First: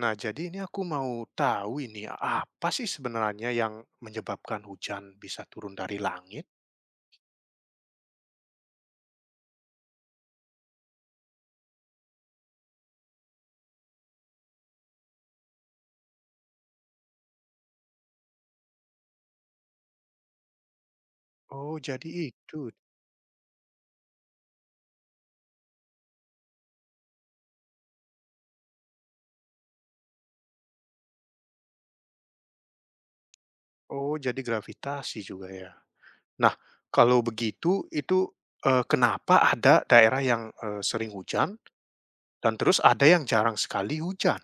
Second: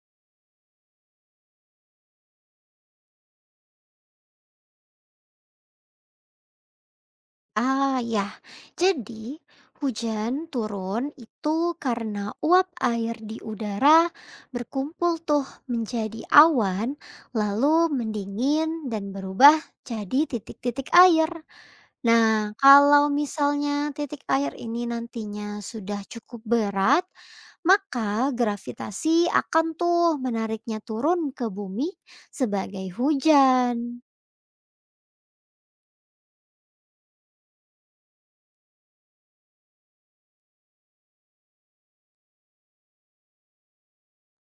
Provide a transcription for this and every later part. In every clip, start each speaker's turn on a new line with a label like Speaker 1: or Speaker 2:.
Speaker 1: Nah, jadi ini aku mau tahu ini, apa sih sebenarnya yang menyebabkan hujan bisa turun dari langit?
Speaker 2: Ah ya, jadi hujan turun itu karena uap air di udara berkumpul tuh menjadi awan, lalu mendingin dan berubah jadi titik-titik air.
Speaker 1: Oh, jadi
Speaker 2: Nah,
Speaker 1: itu.
Speaker 2: kalau misalnya titik air ini nantinya sudah cukup berat, maka gravitasi akan tuh menariknya turun ke bumi sebagai hujan.
Speaker 1: Oh, jadi gravitasi juga ya. Nah, kalau begitu itu, kenapa ada daerah yang, sering hujan dan terus ada yang jarang sekali hujan?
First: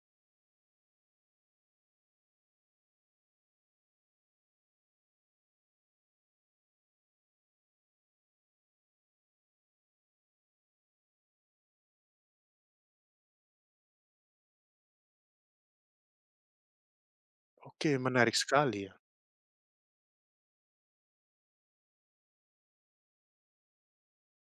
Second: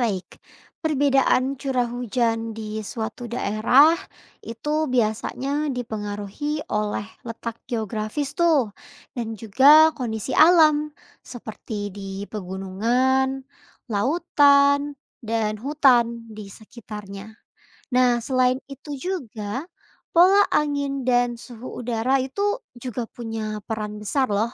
Speaker 2: Baik, perbedaan curah hujan di suatu daerah itu biasanya dipengaruhi oleh letak geografis tuh dan juga kondisi alam seperti di pegunungan, lautan, dan hutan di sekitarnya.
Speaker 1: Oke,
Speaker 2: Nah,
Speaker 1: menarik
Speaker 2: selain
Speaker 1: sekali ya.
Speaker 2: itu juga, pola angin dan suhu udara itu juga punya peran besar loh.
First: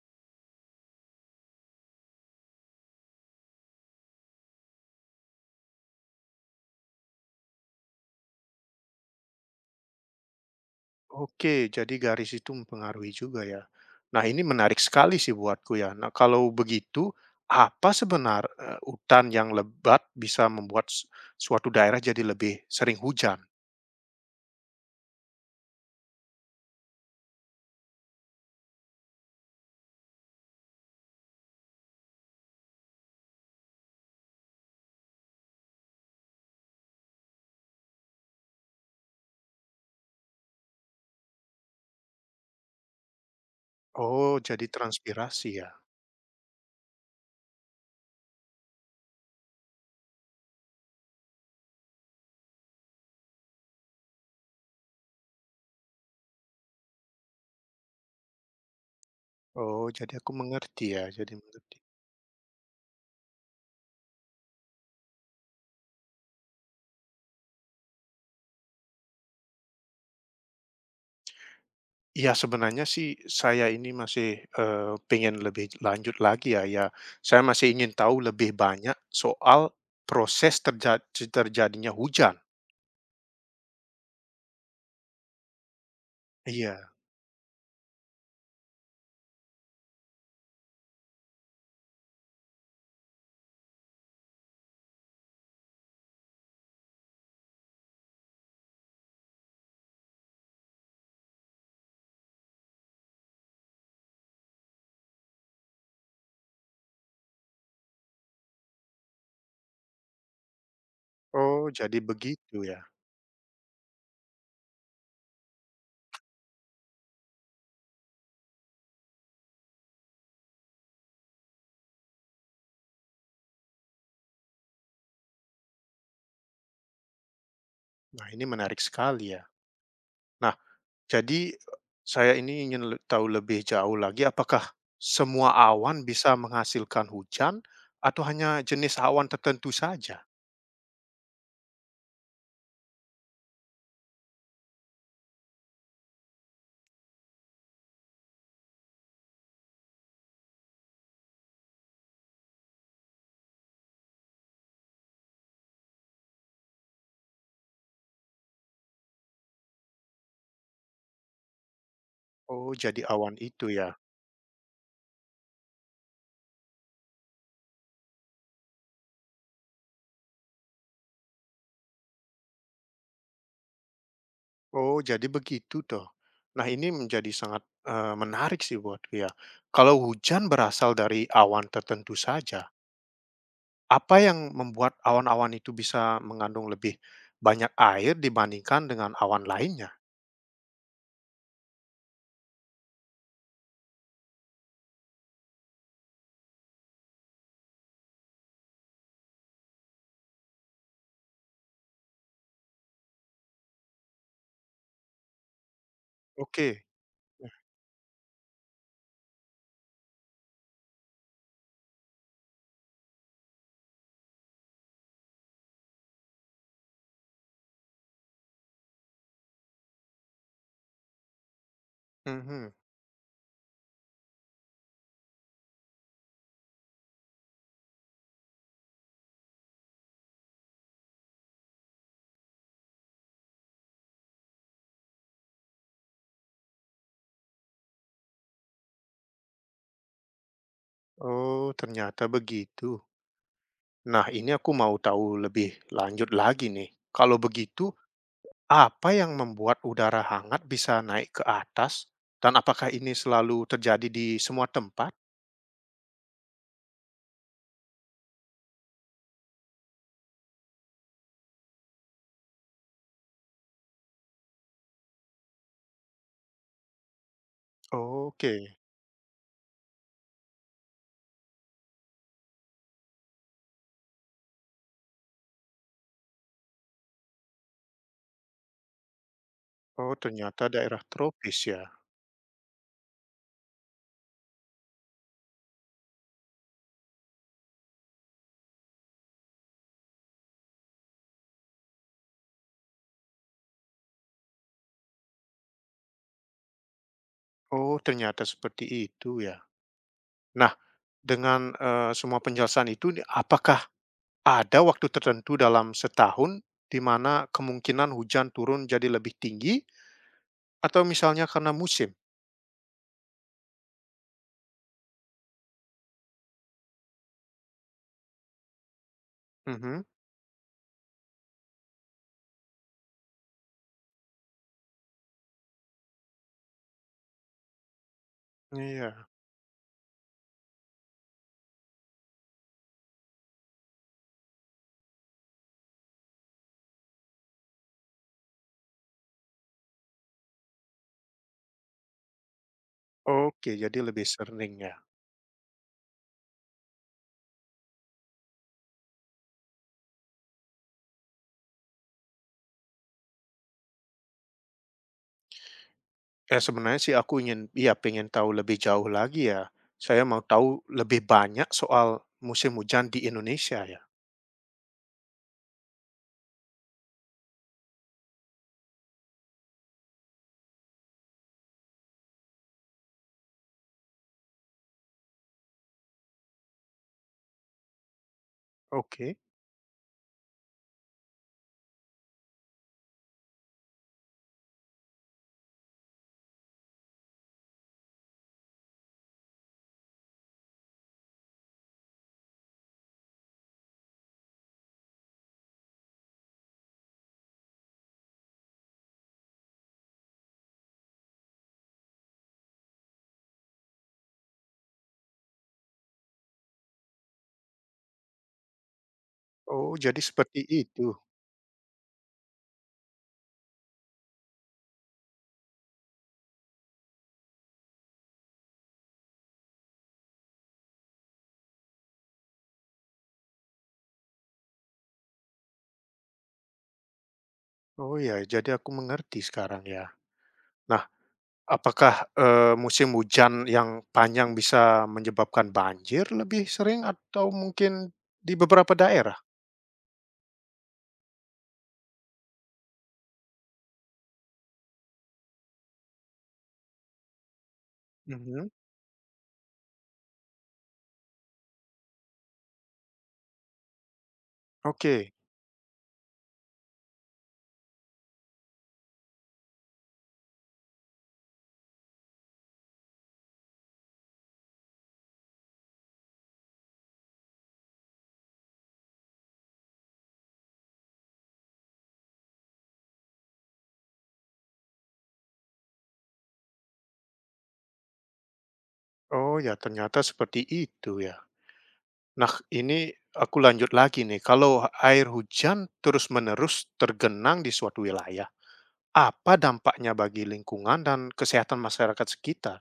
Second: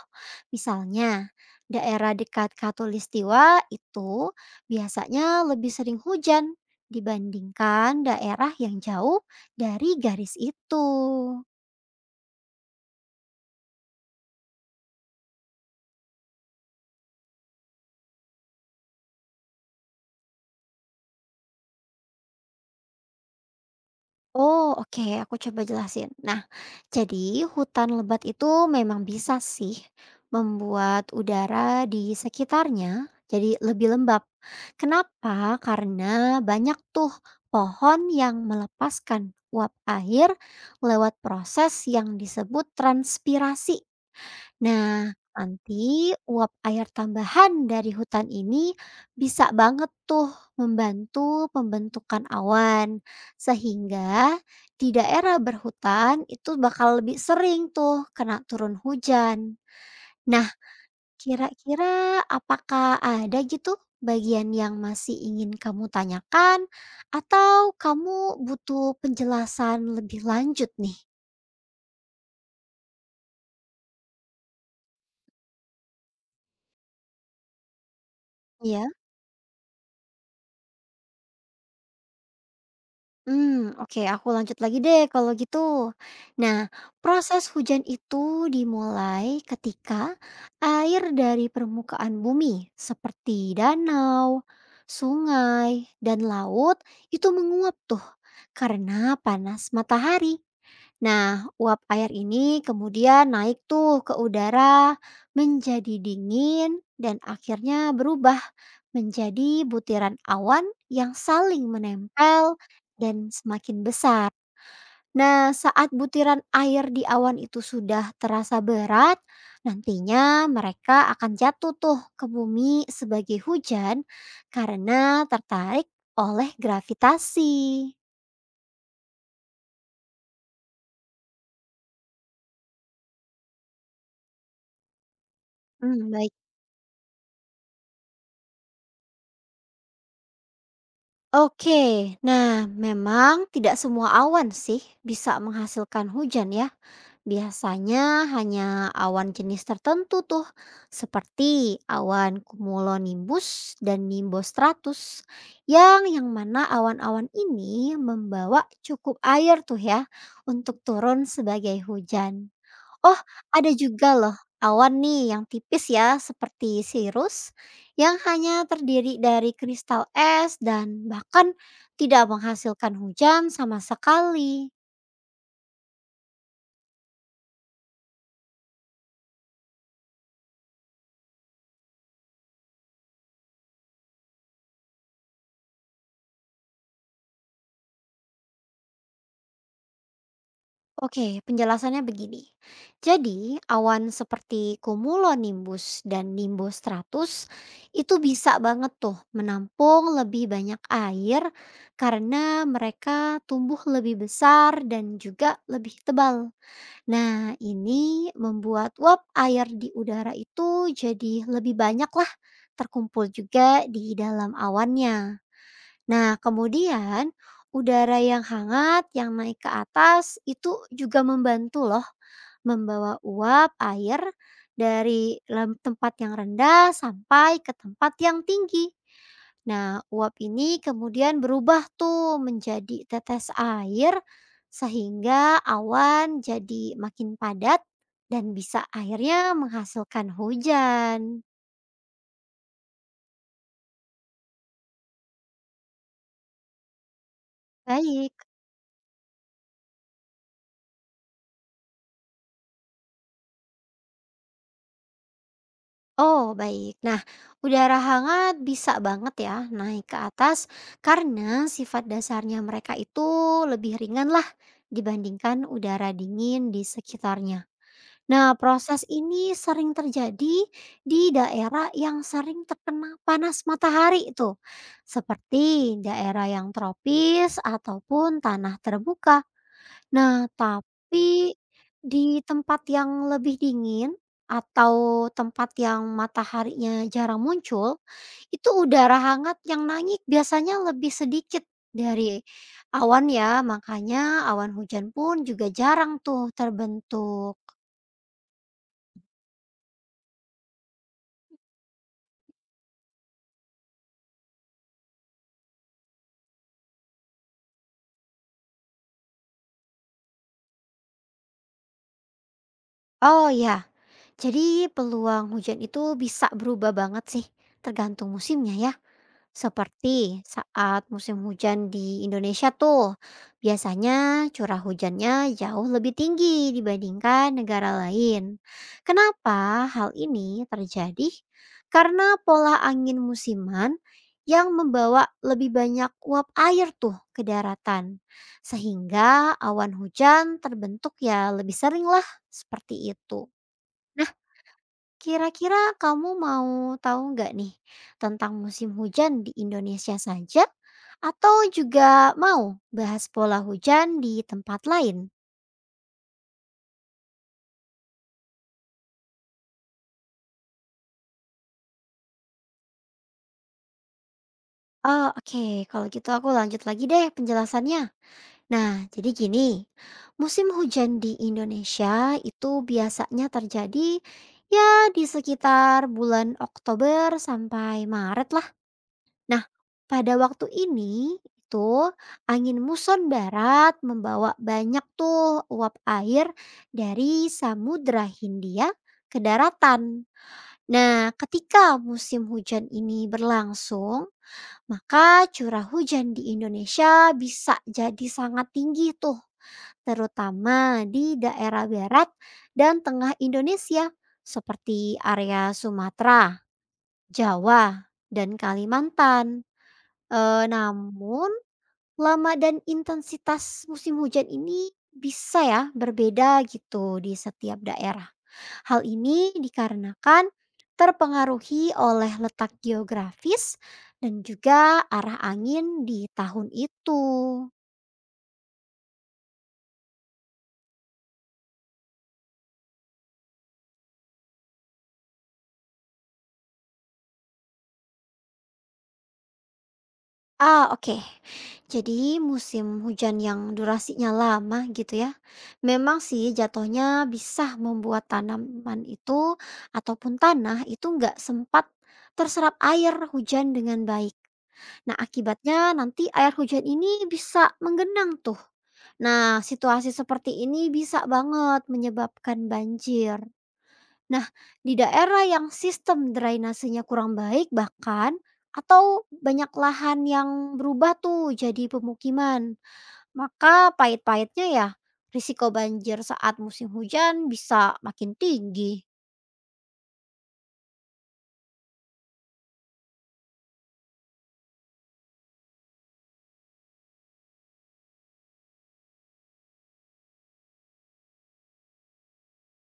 Speaker 2: Misalnya, daerah dekat Katulistiwa itu biasanya lebih sering hujan dibandingkan daerah yang jauh dari garis itu.
Speaker 1: Oke, jadi garis itu mempengaruhi juga ya. Nah, ini menarik sekali sih buatku ya. Nah, kalau begitu, apa sebenar hutan yang lebat bisa membuat suatu daerah jadi lebih sering hujan?
Speaker 2: Oh, oke, aku coba jelasin. Nah, jadi hutan lebat itu memang bisa sih membuat udara di sekitarnya jadi lebih lembab. Kenapa? Karena banyak tuh pohon yang melepaskan uap air lewat proses yang disebut transpirasi.
Speaker 1: Oh, jadi
Speaker 2: Nah,
Speaker 1: transpirasi ya?
Speaker 2: nanti uap air tambahan dari hutan ini bisa banget tuh membantu pembentukan awan. Sehingga di daerah berhutan itu bakal lebih sering tuh kena turun hujan.
Speaker 1: Oh, jadi aku
Speaker 2: Nah,
Speaker 1: mengerti ya, jadi mengerti.
Speaker 2: kira-kira apakah ada gitu bagian yang masih ingin kamu tanyakan atau kamu butuh penjelasan lebih lanjut nih?
Speaker 1: Iya, sebenarnya sih saya ini masih, pengen lebih lanjut lagi ya, ya. Saya masih ingin tahu lebih
Speaker 2: Ya.
Speaker 1: banyak soal proses terjadinya hujan.
Speaker 2: Hmm, oke, aku lanjut lagi deh kalau gitu. Nah,
Speaker 1: Iya.
Speaker 2: proses hujan itu dimulai ketika air dari permukaan bumi seperti danau, sungai, dan laut itu menguap tuh karena panas matahari. Nah, uap air ini kemudian naik tuh ke udara, menjadi dingin, dan akhirnya berubah menjadi butiran awan yang saling
Speaker 1: Oh, jadi
Speaker 2: menempel
Speaker 1: begitu ya?
Speaker 2: dan semakin besar. Nah, saat butiran air di awan itu sudah terasa berat, nantinya mereka akan jatuh tuh ke bumi sebagai hujan karena tertarik oleh gravitasi.
Speaker 1: Nah, ini menarik sekali ya. Nah, jadi saya ini ingin tahu lebih jauh lagi apakah semua awan
Speaker 2: Hmm,
Speaker 1: bisa
Speaker 2: baik.
Speaker 1: menghasilkan hujan atau hanya jenis awan tertentu saja?
Speaker 2: Oke, nah memang tidak semua awan sih bisa menghasilkan hujan ya. Biasanya hanya awan jenis tertentu tuh, seperti awan cumulonimbus dan nimbostratus. Yang mana awan-awan ini membawa cukup air tuh ya untuk turun sebagai hujan.
Speaker 1: Oh, jadi
Speaker 2: Oh,
Speaker 1: awan itu
Speaker 2: ada
Speaker 1: ya.
Speaker 2: juga loh awan nih yang tipis ya, seperti cirrus yang hanya terdiri dari kristal es dan bahkan tidak menghasilkan hujan sama sekali.
Speaker 1: Oh, jadi begitu toh. Nah, ini menjadi sangat menarik sih buatku ya. Kalau hujan berasal dari awan tertentu saja, apa yang membuat awan-awan itu bisa mengandung lebih banyak air dibandingkan dengan awan lainnya?
Speaker 2: Oke, penjelasannya begini. Jadi, awan seperti cumulonimbus dan nimbus stratus itu bisa banget tuh menampung lebih banyak air karena mereka tumbuh lebih besar dan juga lebih tebal.
Speaker 1: Oke.
Speaker 2: Nah, ini membuat uap air di udara itu jadi lebih banyak lah terkumpul juga di dalam awannya. Nah, kemudian udara yang hangat yang naik ke atas itu juga membantu loh
Speaker 1: Mhm.
Speaker 2: membawa uap air dari tempat yang rendah sampai ke tempat yang tinggi. Nah, uap ini kemudian berubah tuh menjadi tetes air sehingga awan jadi makin padat dan bisa akhirnya menghasilkan hujan.
Speaker 1: Oh, ternyata begitu. Nah, ini aku mau tahu lebih lanjut lagi nih. Kalau begitu,
Speaker 2: Baik.
Speaker 1: apa yang membuat udara hangat bisa naik ke atas? Dan apakah ini selalu terjadi di semua tempat?
Speaker 2: Oh, baik. Nah, udara hangat bisa banget ya naik ke atas karena sifat dasarnya mereka itu lebih ringan lah dibandingkan udara dingin di sekitarnya. Nah,
Speaker 1: Oke.
Speaker 2: proses ini sering terjadi di daerah yang sering terkena panas matahari itu, seperti daerah yang tropis ataupun tanah terbuka.
Speaker 1: Oh,
Speaker 2: Nah,
Speaker 1: ternyata daerah
Speaker 2: tapi
Speaker 1: tropis ya.
Speaker 2: di tempat yang lebih dingin atau tempat yang mataharinya jarang muncul, itu udara hangat yang naik biasanya lebih sedikit dari awan ya, makanya awan hujan pun juga jarang tuh terbentuk.
Speaker 1: Oh, ternyata seperti itu ya. Nah, dengan semua penjelasan itu, nih, apakah ada waktu tertentu dalam setahun di mana kemungkinan hujan turun jadi lebih tinggi atau misalnya karena musim?
Speaker 2: Oh ya, jadi peluang hujan itu bisa berubah banget sih, tergantung musimnya ya.
Speaker 1: Mhm.
Speaker 2: Seperti saat musim hujan di Indonesia tuh, biasanya curah hujannya jauh lebih tinggi dibandingkan negara lain.
Speaker 1: Iya.
Speaker 2: Kenapa hal ini terjadi? Karena pola angin musiman yang membawa lebih banyak uap air tuh ke daratan. Sehingga awan hujan terbentuk ya lebih sering lah seperti itu.
Speaker 1: Oke, jadi lebih sering ya?
Speaker 2: Kira-kira kamu mau tahu nggak nih tentang musim hujan di Indonesia saja atau juga mau bahas pola hujan di tempat lain?
Speaker 1: Ya sebenarnya sih aku ingin iya pengen tahu lebih jauh lagi ya. Saya mau tahu lebih banyak soal musim hujan di Indonesia ya?
Speaker 2: Oh, oke. Kalau gitu aku lanjut lagi deh penjelasannya. Nah, jadi gini, musim hujan di Indonesia itu biasanya terjadi ya di sekitar bulan Oktober sampai Maret.
Speaker 1: Oke.
Speaker 2: Nah, pada waktu ini itu angin muson barat membawa banyak tuh uap air dari Samudra Hindia ke daratan. Nah, ketika musim hujan ini berlangsung, maka curah hujan di Indonesia bisa jadi sangat tinggi tuh, terutama di daerah barat dan tengah Indonesia seperti area Sumatera, Jawa, dan Kalimantan.
Speaker 1: Oh, jadi seperti itu.
Speaker 2: Namun lama dan intensitas musim hujan ini bisa ya berbeda gitu di setiap daerah. Hal ini dikarenakan terpengaruhi oleh letak geografis dan juga arah angin di tahun itu.
Speaker 1: Oh ya, jadi aku mengerti sekarang ya. Nah, apakah, musim hujan yang panjang bisa menyebabkan banjir lebih sering atau mungkin di beberapa daerah?
Speaker 2: Ah, oke. Jadi musim hujan yang durasinya lama gitu ya. Memang sih jatuhnya bisa membuat
Speaker 1: Mhm,
Speaker 2: tanaman itu ataupun tanah itu nggak sempat terserap air hujan dengan baik. Nah,
Speaker 1: oke.
Speaker 2: akibatnya nanti air hujan ini bisa menggenang tuh. Nah, situasi seperti ini bisa banget menyebabkan banjir. Nah, di daerah yang sistem drainasenya kurang baik bahkan atau banyak lahan yang berubah tuh jadi pemukiman. Maka pahit-pahitnya ya, risiko banjir saat musim hujan bisa makin tinggi.
Speaker 1: Oh ya, ternyata seperti itu ya. Nah, ini aku lanjut lagi nih. Kalau air hujan terus-menerus tergenang di suatu wilayah, apa dampaknya bagi lingkungan dan kesehatan masyarakat sekitar?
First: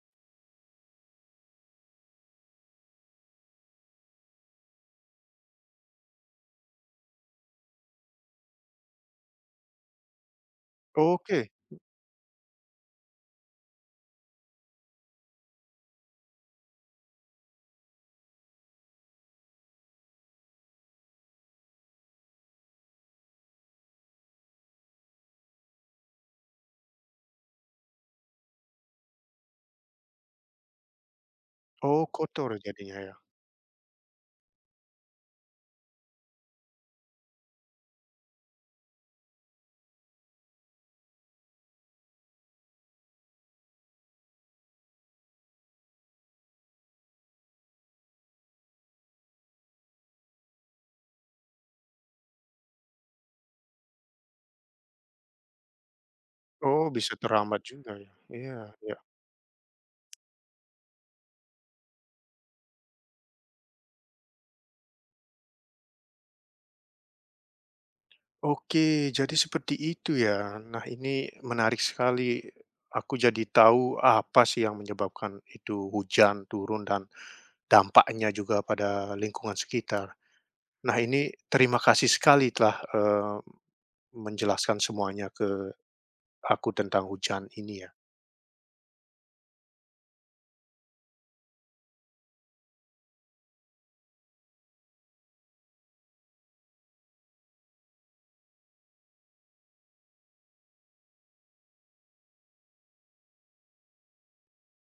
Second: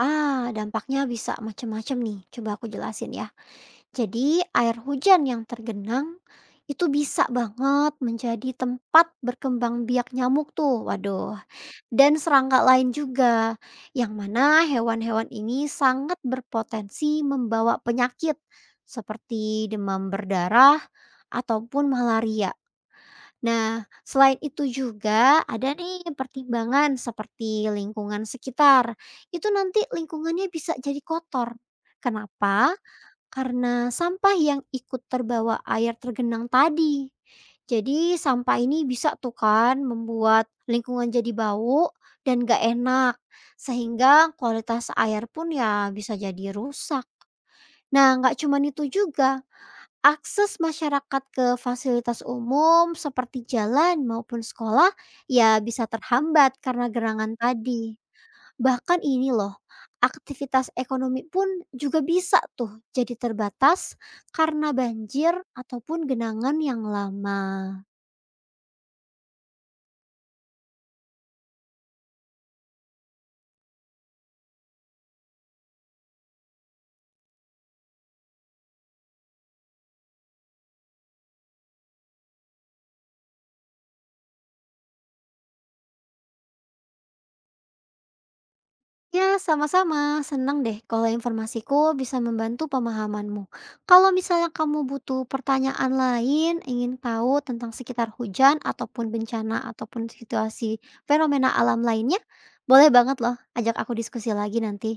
Speaker 2: Ah, dampaknya bisa macam-macam nih. Coba aku jelasin ya. Jadi, air hujan yang tergenang itu bisa banget menjadi tempat berkembang biak nyamuk tuh. Waduh,
Speaker 1: Oke.
Speaker 2: dan serangga lain juga, yang mana hewan-hewan ini sangat berpotensi membawa penyakit seperti demam berdarah ataupun malaria. Nah, selain itu juga ada nih pertimbangan seperti lingkungan sekitar. Itu nanti lingkungannya bisa jadi kotor.
Speaker 1: Oh, kotor
Speaker 2: Kenapa?
Speaker 1: jadinya ya.
Speaker 2: Karena sampah yang ikut terbawa air tergenang tadi. Jadi sampah ini bisa tuh kan membuat lingkungan jadi bau dan gak enak. Sehingga kualitas air pun ya bisa jadi rusak. Nah gak cuman itu juga. Akses masyarakat ke fasilitas umum seperti jalan maupun sekolah ya bisa terhambat
Speaker 1: Oh,
Speaker 2: karena
Speaker 1: bisa
Speaker 2: gerangan
Speaker 1: terambat juga
Speaker 2: tadi.
Speaker 1: ya. Iya, iya.
Speaker 2: Bahkan ini loh, aktivitas ekonomi pun juga bisa tuh jadi terbatas karena banjir ataupun genangan yang lama.
Speaker 1: Oke, jadi seperti itu ya. Nah, ini menarik sekali. Aku jadi tahu apa sih yang menyebabkan itu hujan turun dan dampaknya juga pada lingkungan sekitar. Nah, ini terima kasih sekali telah menjelaskan semuanya ke aku tentang hujan ini ya.
Speaker 2: Ya, sama-sama. Senang deh kalau informasiku bisa membantu pemahamanmu. Kalau misalnya kamu butuh pertanyaan lain, ingin tahu tentang sekitar hujan ataupun bencana ataupun situasi fenomena alam lainnya, boleh banget loh ajak aku diskusi lagi nanti.